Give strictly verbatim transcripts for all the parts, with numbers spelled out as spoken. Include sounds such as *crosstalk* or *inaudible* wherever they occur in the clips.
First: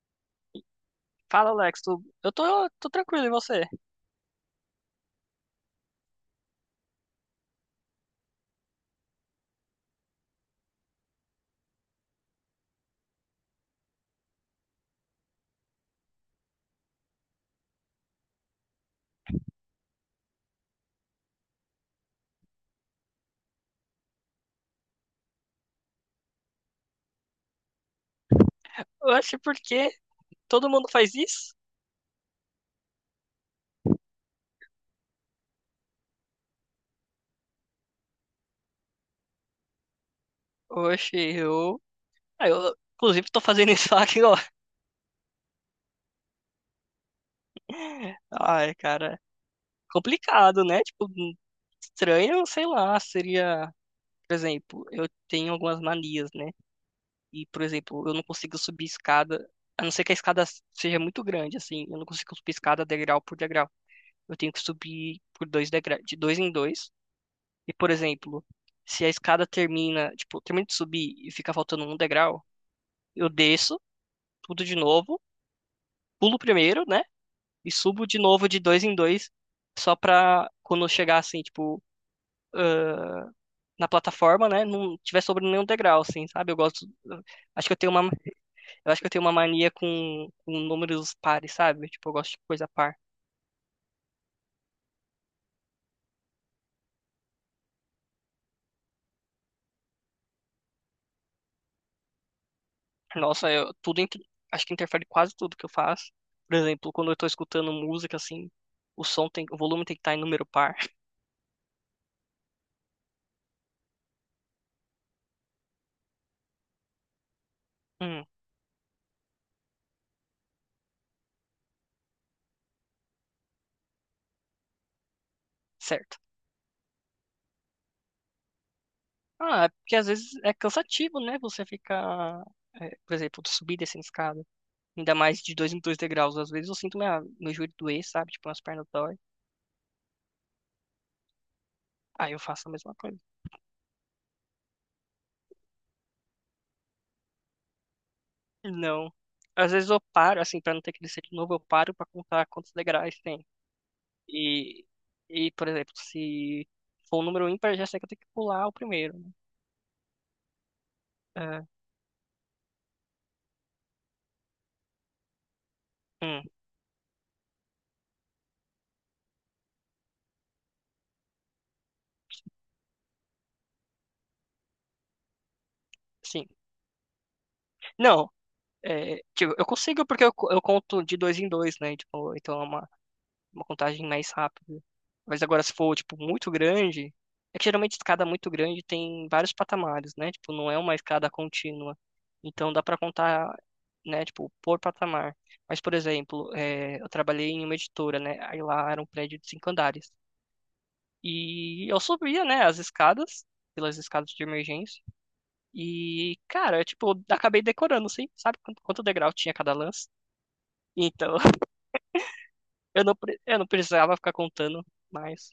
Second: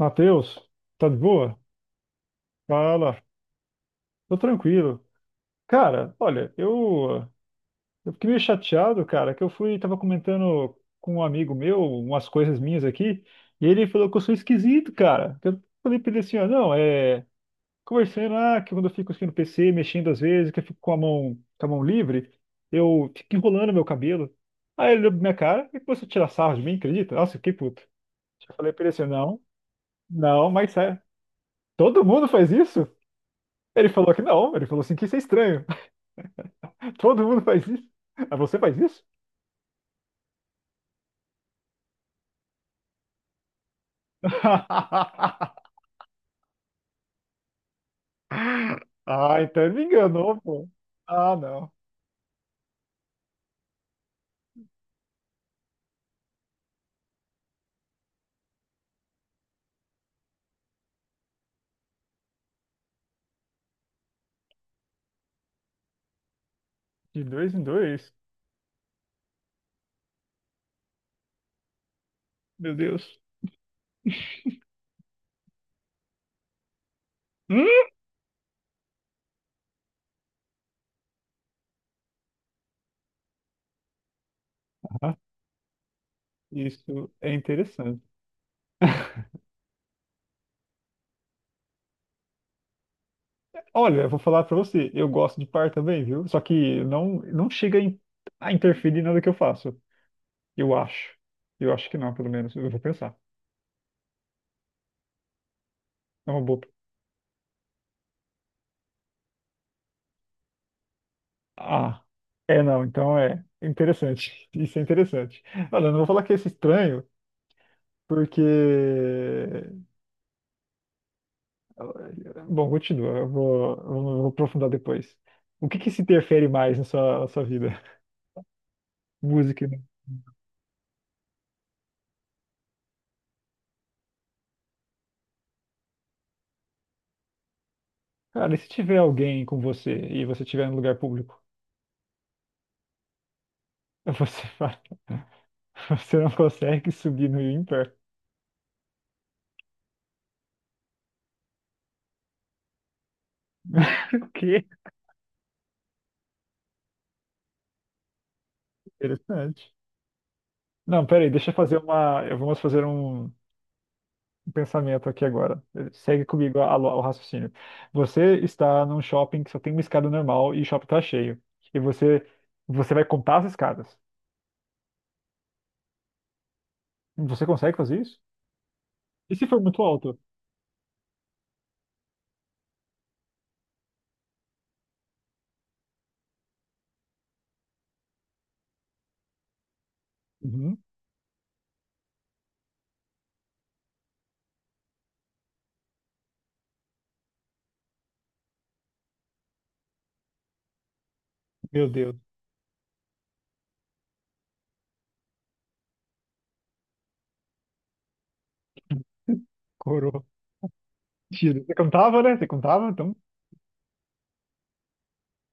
Matheus, tá de Fala, boa? Alex. Tu... Eu tô, tô Fala, tranquilo, e você? tô tranquilo. Cara, olha, eu, eu fiquei meio chateado, cara, que eu fui, tava comentando com um amigo meu umas coisas minhas aqui, e ele falou que eu sou esquisito, cara. Eu falei pra ele assim, ó, não, é, conversando, ah, que quando eu fico aqui no P C, mexendo às vezes, que eu fico com a mão, com a mão livre, eu fico enrolando meu cabelo. Aí ele olhou pra minha cara e começou a tirar sarro de mim, acredita? Nossa, eu fiquei puto. Eu falei pra ele assim, Oxe, não, por quê? não, Todo mas mundo sério, faz isso? todo mundo faz isso? Ele falou que não, ele falou assim que isso é estranho. *laughs* Todo mundo faz isso. Ah, você faz isso? Oxe, eu... Ah, eu... Inclusive, tô fazendo isso *laughs* aqui, ó. *laughs* Ai, cara. Ah, então ele me enganou, Complicado, pô. né? Tipo, hum, Ah, não. estranho, sei lá, seria... Por exemplo, eu tenho algumas manias, né? E, por exemplo, eu não consigo subir escada... A não ser que a escada seja muito grande, assim. Eu não consigo subir escada degrau por degrau. Eu tenho que subir por dois degra... de dois em dois. De dois em E, por dois. exemplo, se a escada termina, tipo, termina de subir e fica faltando um degrau, Meu Deus. eu desço tudo de novo, pulo primeiro, né? E Hum, subo de novo de dois em dois, só pra quando eu chegar, assim, tipo, na plataforma, né? Não Ah, tiver sobrando nenhum degrau, assim, sabe? Eu gosto. isso é Acho que eu tenho interessante. uma, eu acho que eu tenho uma *laughs* mania com, com números pares, sabe? Tipo, eu gosto de coisa par. Olha, eu vou falar pra você, eu gosto de par também, viu? Só que não não chega em- a interferir em nada que eu faço. Eu acho. Eu acho que não, pelo menos. Eu vou pensar. Nossa, eu, tudo, inter- acho que interfere quase tudo que eu faço. É uma Por boa. exemplo, quando eu tô escutando música, assim, o som tem, o volume tem que estar em número par. Ah, é não, então é interessante. *laughs* Isso é interessante. Olha, eu não vou falar que é esse estranho porque. *laughs* eh, Bom, continua, eu vou, eu vou aprofundar depois. O que que se Certo. interfere mais na sua, na sua vida? *laughs* Ah, Música, é né? porque às vezes é cansativo, né? Você ficar, é, por exemplo, subir e descendo escada. Ainda mais de dois em dois degraus. Às vezes eu sinto minha, meu joelho doer, sabe? Tipo, Cara, e minhas se pernas tiver dói. alguém com você e você estiver em lugar público, Aí eu faço a mesma coisa. você vai, *laughs* você não consegue subir no Imper. Não. Às vezes eu paro, assim, pra não ter que descer de novo, eu paro pra contar quantos degraus tem. *laughs* O quê? E, e por exemplo, se for um número ímpar, eu já sei que eu tenho que pular o primeiro, né? Interessante. Não, peraí, deixa eu É. fazer uma. eu- Vamos fazer um, um pensamento aqui agora. Segue Hum. comigo a- a- o raciocínio. Você está num shopping que só tem uma escada normal e o shopping está cheio. E você, você vai contar as escadas. Sim. Você consegue fazer isso? Não, é, E se tipo, for eu muito consigo alto? porque eu, co- eu conto de dois em dois, né? Tipo, então é uma uma contagem mais rápida. Mas agora, se for, tipo, muito grande, é que geralmente escada muito grande tem vários patamares, né? Tipo, não é Uhum. uma escada contínua. Então dá pra contar, né, tipo, por patamar. Mas, por exemplo, é, eu trabalhei em uma editora, né? Aí lá era um prédio de cinco andares. E Meu eu Deus. subia, né, as escadas, pelas escadas de emergência. E, cara, eu, tipo, acabei decorando, assim, sabe quanto, quanto degrau tinha cada lance? Coroa. Então, Tira. *laughs* Você contava, né? Você contava? eu não, Então, pre- eu não precisava ficar contando mais.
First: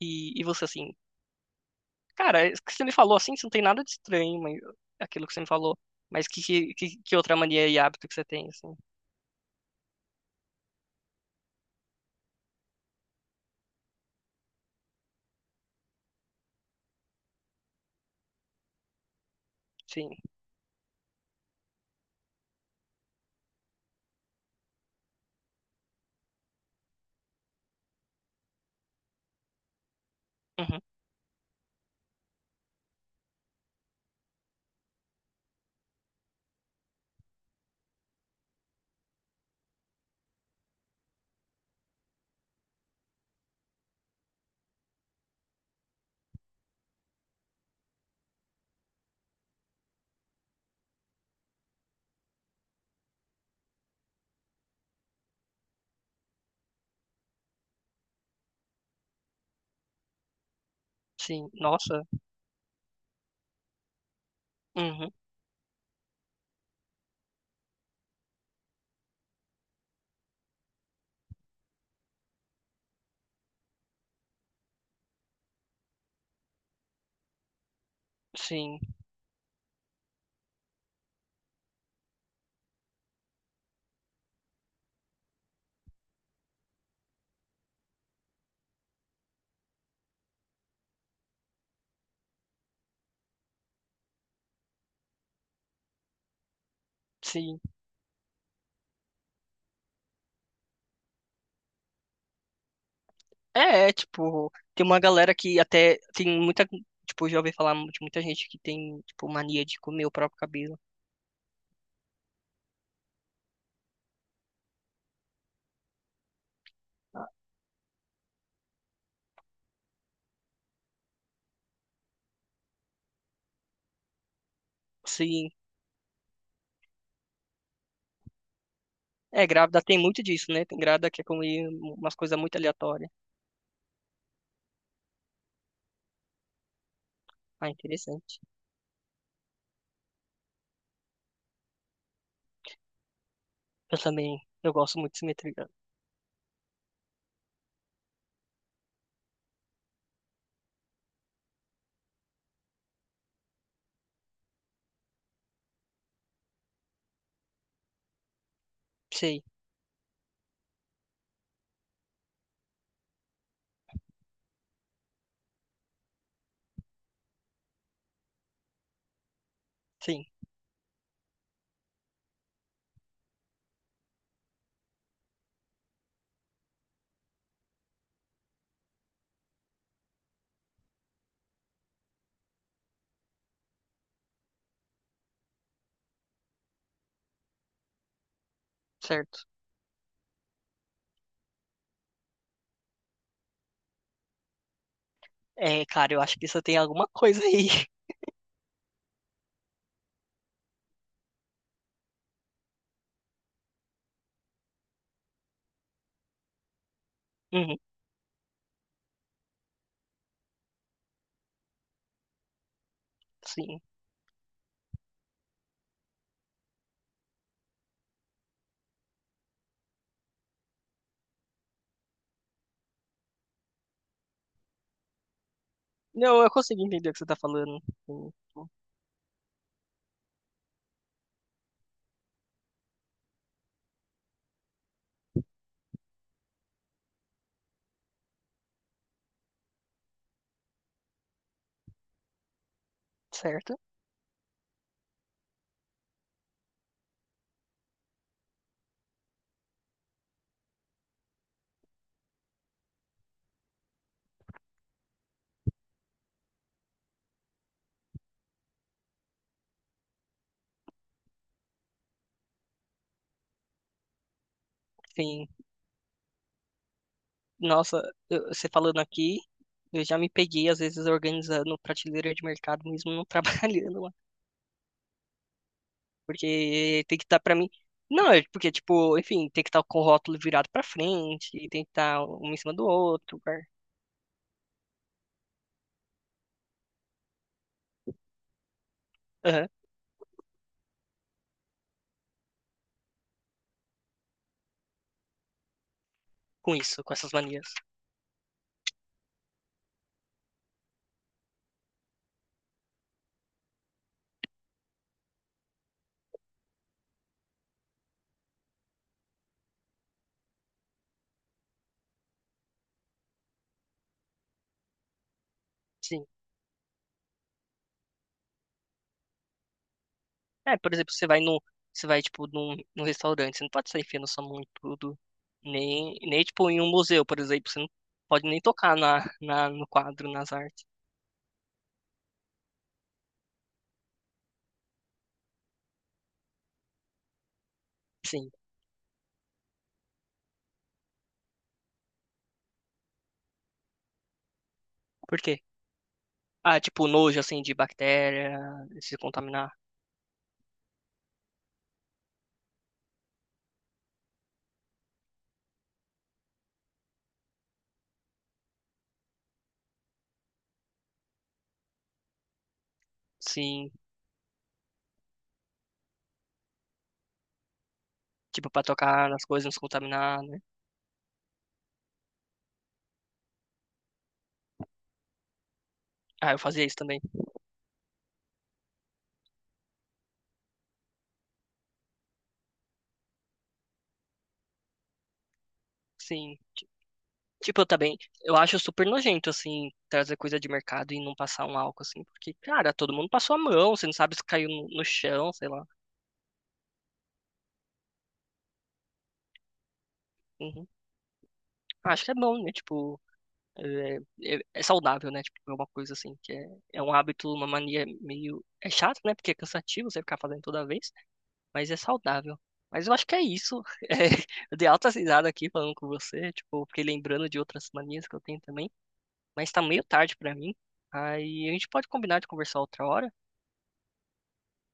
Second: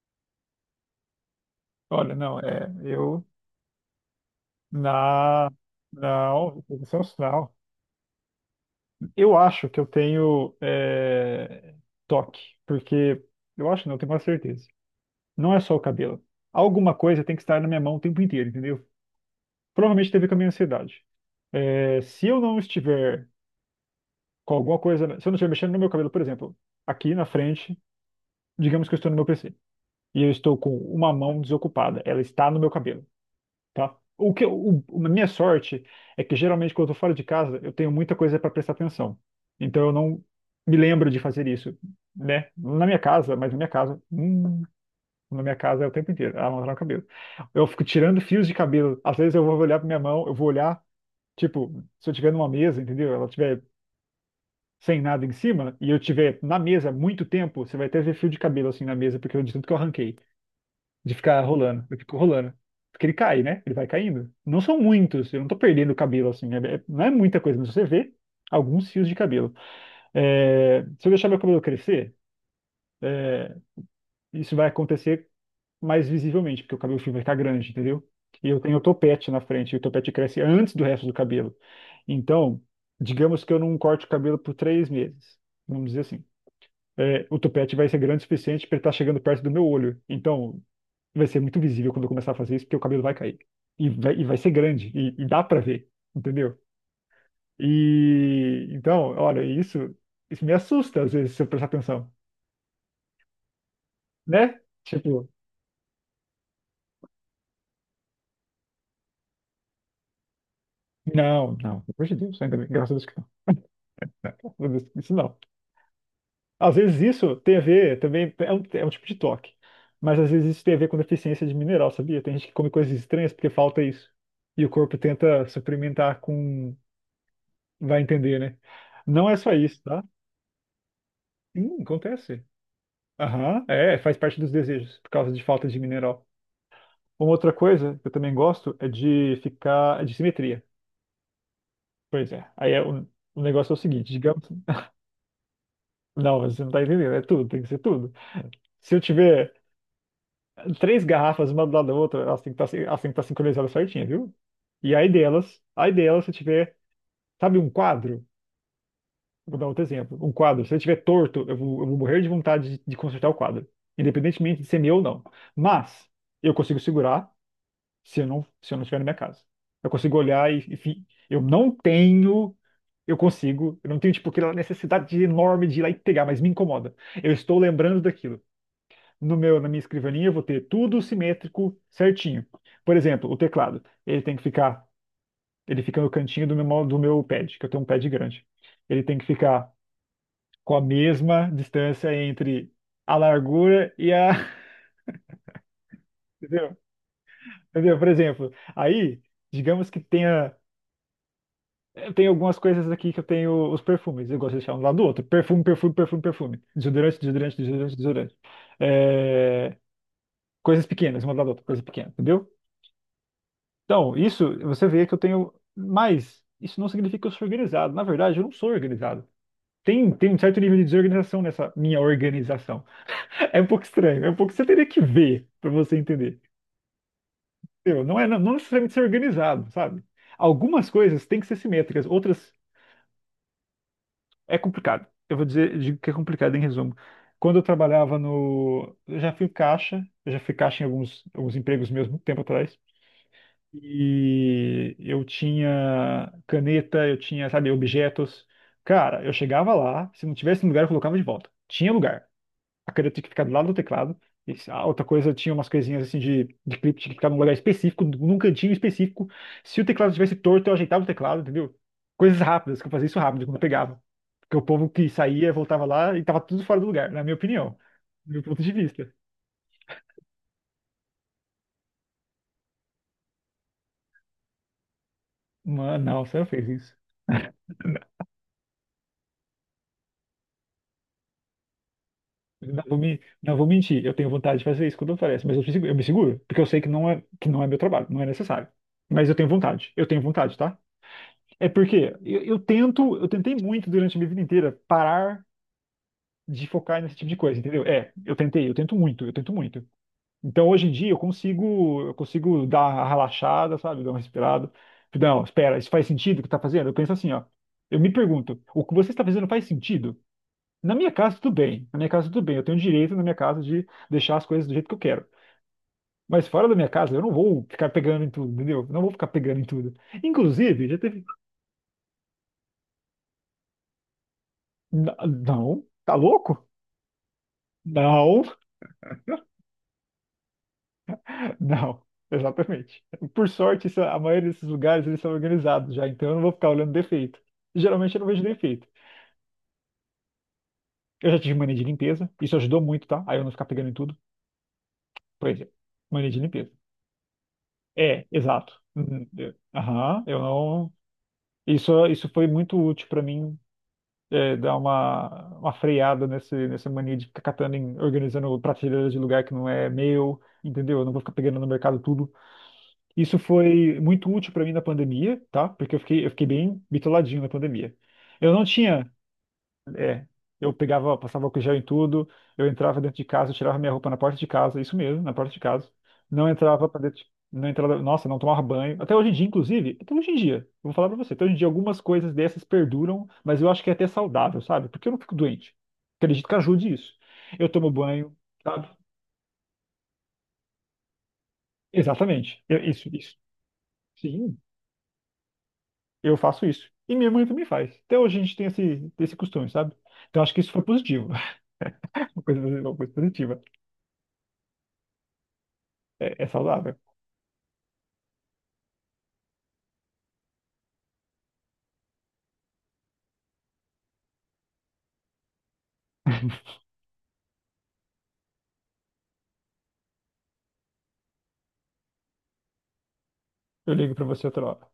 E, e você assim, olha, não, cara, isso é. que você me falou Eu. assim, isso não tem nada de estranho, mas aquilo que você me Na. falou. Mas que, Não, que, isso que é um que outra sinal. mania e hábito que você tem, assim? Eu acho que eu tenho é, toque, porque. Eu acho, não, eu tenho quase certeza. Não é só o cabelo. Alguma coisa tem que estar na minha mão o tempo inteiro, entendeu? Provavelmente Sim. teve com a minha ansiedade. É, se eu não estiver com alguma coisa, se eu não estiver mexendo no meu cabelo, por exemplo, aqui na frente, digamos que eu estou no meu P C e eu estou com Uhum. uma mão desocupada, ela está no meu cabelo, tá? O que, eu- o, a minha sorte é que geralmente quando eu estou fora de casa, eu tenho muita coisa para prestar atenção. Então eu não me lembro de fazer isso, né? Na minha casa, mas na minha casa, hum. Na minha casa é o tempo inteiro, ela amarra no cabelo. Eu fico tirando fios de cabelo. Às vezes eu vou olhar pra minha mão, eu vou olhar, tipo, se eu tiver numa mesa, entendeu? Ela tiver sem nada em cima, e eu tiver na mesa muito tempo, você vai até ver fio de cabelo assim na mesa, porque eu de tanto que eu arranquei, de ficar Sim. rolando. Eu Nossa. fico rolando. Porque ele cai, né? Ele vai caindo. Não são Uhum. muitos, eu não tô perdendo cabelo assim, é- é- não é muita coisa, mas você vê alguns fios de cabelo. É, se eu deixar meu cabelo crescer, é, isso vai acontecer mais visivelmente, porque o cabelo fio vai ficar grande, entendeu? E eu tenho Sim. o topete na frente, e o topete cresce antes do resto do cabelo. Então, digamos que eu não corte o cabelo por três meses, vamos dizer assim. É, o topete vai ser grande o suficiente para ele estar chegando perto do meu olho. Então, vai ser muito visível quando eu começar a fazer isso, porque o cabelo vai cair. E vai, e vai ser grande, e, e dá para ver, entendeu? Sim. E então, olha, isso, isso me assusta às vezes, se eu prestar atenção, É, é, tipo, né? tem uma Tipo, galera que até tem muita, tipo, já ouvi falar de muita gente que tem, tipo, mania de comer o próprio cabelo. não, não, pelo amor de Deus, ainda bem, graças a Deus que não. Não, graças a Deus, isso não. Às vezes isso tem a ver também, é um, é um tipo de toque, mas às vezes isso tem a ver com deficiência de mineral, sabia? Tem gente que come coisas estranhas porque falta isso. E o corpo tenta Sim. suplementar com. Vai entender, né? Não é É, só grávida isso, tem tá? muito disso, né? Tem grávida que é comer Sim, umas coisas acontece. muito aleatórias. Aham, é, faz parte dos desejos, por causa de falta de mineral. Uma outra Ah, coisa que eu também interessante. gosto é de ficar. É de simetria. Pois é. Aí é, o, o negócio é o Eu seguinte, também, digamos. eu *laughs* gosto muito de simetria. Não, mas você não tá entendendo, é tudo, tem que ser tudo. Se eu tiver três garrafas, uma do lado da outra, elas têm que estar, elas têm que estar sincronizadas certinho, viu? E aí delas, aí delas, se tiver, sabe, um quadro, Sei. vou dar outro exemplo, um quadro, se ele tiver torto, eu vou, eu vou morrer de vontade de, de consertar o quadro, independentemente de ser meu ou não. Mas eu consigo segurar se eu não, se eu não estiver na minha casa. Eu consigo Sim. olhar e, enfim, eu não tenho, eu consigo, eu não tenho, tipo, aquela necessidade enorme de ir lá e pegar, mas me incomoda. Eu estou lembrando daquilo no meu, na minha escrivaninha, eu vou ter tudo simétrico, certinho. Por exemplo, o teclado, ele tem que ficar, ele fica no cantinho do meu, mo- do meu pad, que eu tenho um pad grande. Ele tem que Certo. ficar com a mesma distância entre a largura e a, É, cara, eu acho *laughs* que isso entendeu? tem alguma coisa aí. Entendeu? Por *laughs* exemplo, aí, digamos que tenha eu tenho algumas coisas aqui que eu tenho os perfumes, eu gosto de deixar um do lado do outro. Perfume, perfume, perfume, perfume. Desodorante, desodorante, Uhum, desodorante, desodorante. É, coisas pequenas, uma do lado da outra, coisa pequena, entendeu? sim. Então, isso, você vê que eu tenho. Mas isso não significa que eu sou organizado. Na verdade, eu não sou organizado. Tem, tem um certo nível de desorganização nessa minha organização. *laughs* É um pouco estranho, é um pouco. Você teria que ver para você entender. Não, eu consigo entender o que você tá falando. Entendeu? Não é Hum. não não necessariamente ser organizado, sabe? Algumas coisas têm que ser simétricas, outras é complicado. Eu vou dizer, digo que é complicado em resumo. Quando eu trabalhava no. Eu já fui caixa, eu já fui caixa em alguns, alguns empregos meus, muito tempo atrás. Certo? E eu tinha caneta, eu tinha, sabe, objetos. Cara, eu chegava lá, se não tivesse um lugar, eu colocava de volta. Tinha lugar. A caneta tinha que ficar do lado do teclado. E se- a outra coisa, tinha umas coisinhas assim de, de clipe, tinha que ficar num lugar específico, num cantinho específico. Se o teclado estivesse torto, eu ajeitava o teclado, entendeu? Coisas rápidas, que eu fazia isso rápido quando eu pegava. Porque o povo que Sim. saía, voltava lá e tava tudo fora do lugar, na minha opinião, Nossa, do meu eu- ponto você de falando vista. aqui, eu já me peguei, às vezes, organizando prateleira de mercado, mesmo não *laughs* trabalhando lá. Mano, não, você não fez isso. Porque tem que estar tá pra mim. Não, é porque, tipo, enfim, tem que estar com o rótulo virado pra frente, e tem que estar um em cima Não do vou, me, outro, não cara. vou mentir, eu tenho vontade de fazer isso quando aparece, mas eu, me segu- eu me seguro, porque eu sei que não é, que não é meu trabalho, não é necessário. Mas eu tenho Aham, vontade, eu tenho vontade, tá? É porque eu, eu tento, eu tentei muito durante a minha vida inteira parar de com focar isso, com nesse tipo essas de coisa, manias. entendeu? É, eu tentei, eu tento muito, eu tento muito. Então hoje em dia eu consigo, eu consigo dar uma relaxada, sabe? Dar uma respirada. Não, espera, isso faz sentido o que tá fazendo? Eu penso assim, ó. Eu me pergunto, o que você está fazendo faz sentido? Na minha casa, tudo bem. Na minha casa, tudo bem. Eu tenho direito na minha casa de deixar as coisas do jeito que eu quero. Sim. Mas fora da minha casa, eu não vou ficar pegando em tudo, entendeu? Eu não vou ficar pegando em tudo. É, Inclusive, por já exemplo, teve. você vai no, você vai, tipo, num, num restaurante, você não pode sair enfiando sua mão em N- tudo, Não, tá nem, nem, louco? tipo, em um museu, por exemplo, você não Não, pode nem tocar na, na, no quadro, nas artes. *laughs* não. Exatamente. Por sorte, isso- a maioria desses lugares eles são organizados já, então eu não vou ficar olhando defeito. Geralmente eu não vejo Sim. defeito. Eu já tive mania de limpeza, isso ajudou muito, tá? Aí eu não ficar pegando em tudo. Por Por quê? exemplo, mania de limpeza. Ah, tipo, nojo, assim, de É, bactéria, exato. se Uhum, eu- contaminar. Aham, eu não. Isso, isso foi muito útil para mim, é, dar uma, uma freada nesse, nessa mania de ficar catando, em, organizando prateleiras de lugar que não é meu, entendeu? Eu não vou ficar pegando no mercado tudo. Isso Sim. foi muito útil para mim na pandemia, tá? Porque eu fiquei, eu fiquei bem bitoladinho na pandemia. Eu não Tipo, pra tinha tocar nas coisas, não se é, contaminar, né? eu pegava, passava álcool gel em tudo, eu entrava dentro de casa, eu tirava minha roupa na porta de casa, isso mesmo, na porta de casa. Não Ah, eu fazia entrava isso pra dentro, também. de- não entrava, nossa, não tomava banho. Até hoje em dia, inclusive, até hoje em dia, eu vou falar pra você, até hoje em dia algumas coisas dessas perduram, mas eu acho que é até saudável, sabe? Porque eu não fico doente. Acredito que Sim. Ti- ajude isso. Eu Tipo, eu tomo também, banho, eu acho sabe? super nojento, assim, trazer coisa de mercado e não passar um álcool, assim, porque, Exatamente. Eu- cara, isso, todo mundo isso. passou a mão, você não sabe se Sim, caiu no, no chão, sei lá. eu faço isso. E minha mãe também faz. Até hoje a gente tem esse, esse costume, sabe? Então acho que isso foi Uhum. positivo. Acho que *laughs* é Uma coisa, bom, né? uma coisa Tipo, positiva. é, é- é saudável, né? Tipo, é uma coisa assim, é É que é, saudável. é um hábito, uma mania meio. É chato, né? Porque é cansativo você ficar fazendo toda vez, mas é saudável. Mas eu acho que é isso. *laughs* É, eu dei alta risada aqui falando com você, tipo, fiquei lembrando de outras manias que eu tenho também, mas tá meio tarde pra mim. Aí a gente pode combinar de conversar outra hora. Eu ligo para você outra hora.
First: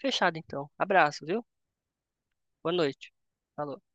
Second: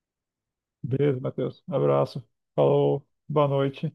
Fechado, então. Beijo, Abraço, viu? Matheus. Abraço. Boa Falou. noite. Boa Falou. noite.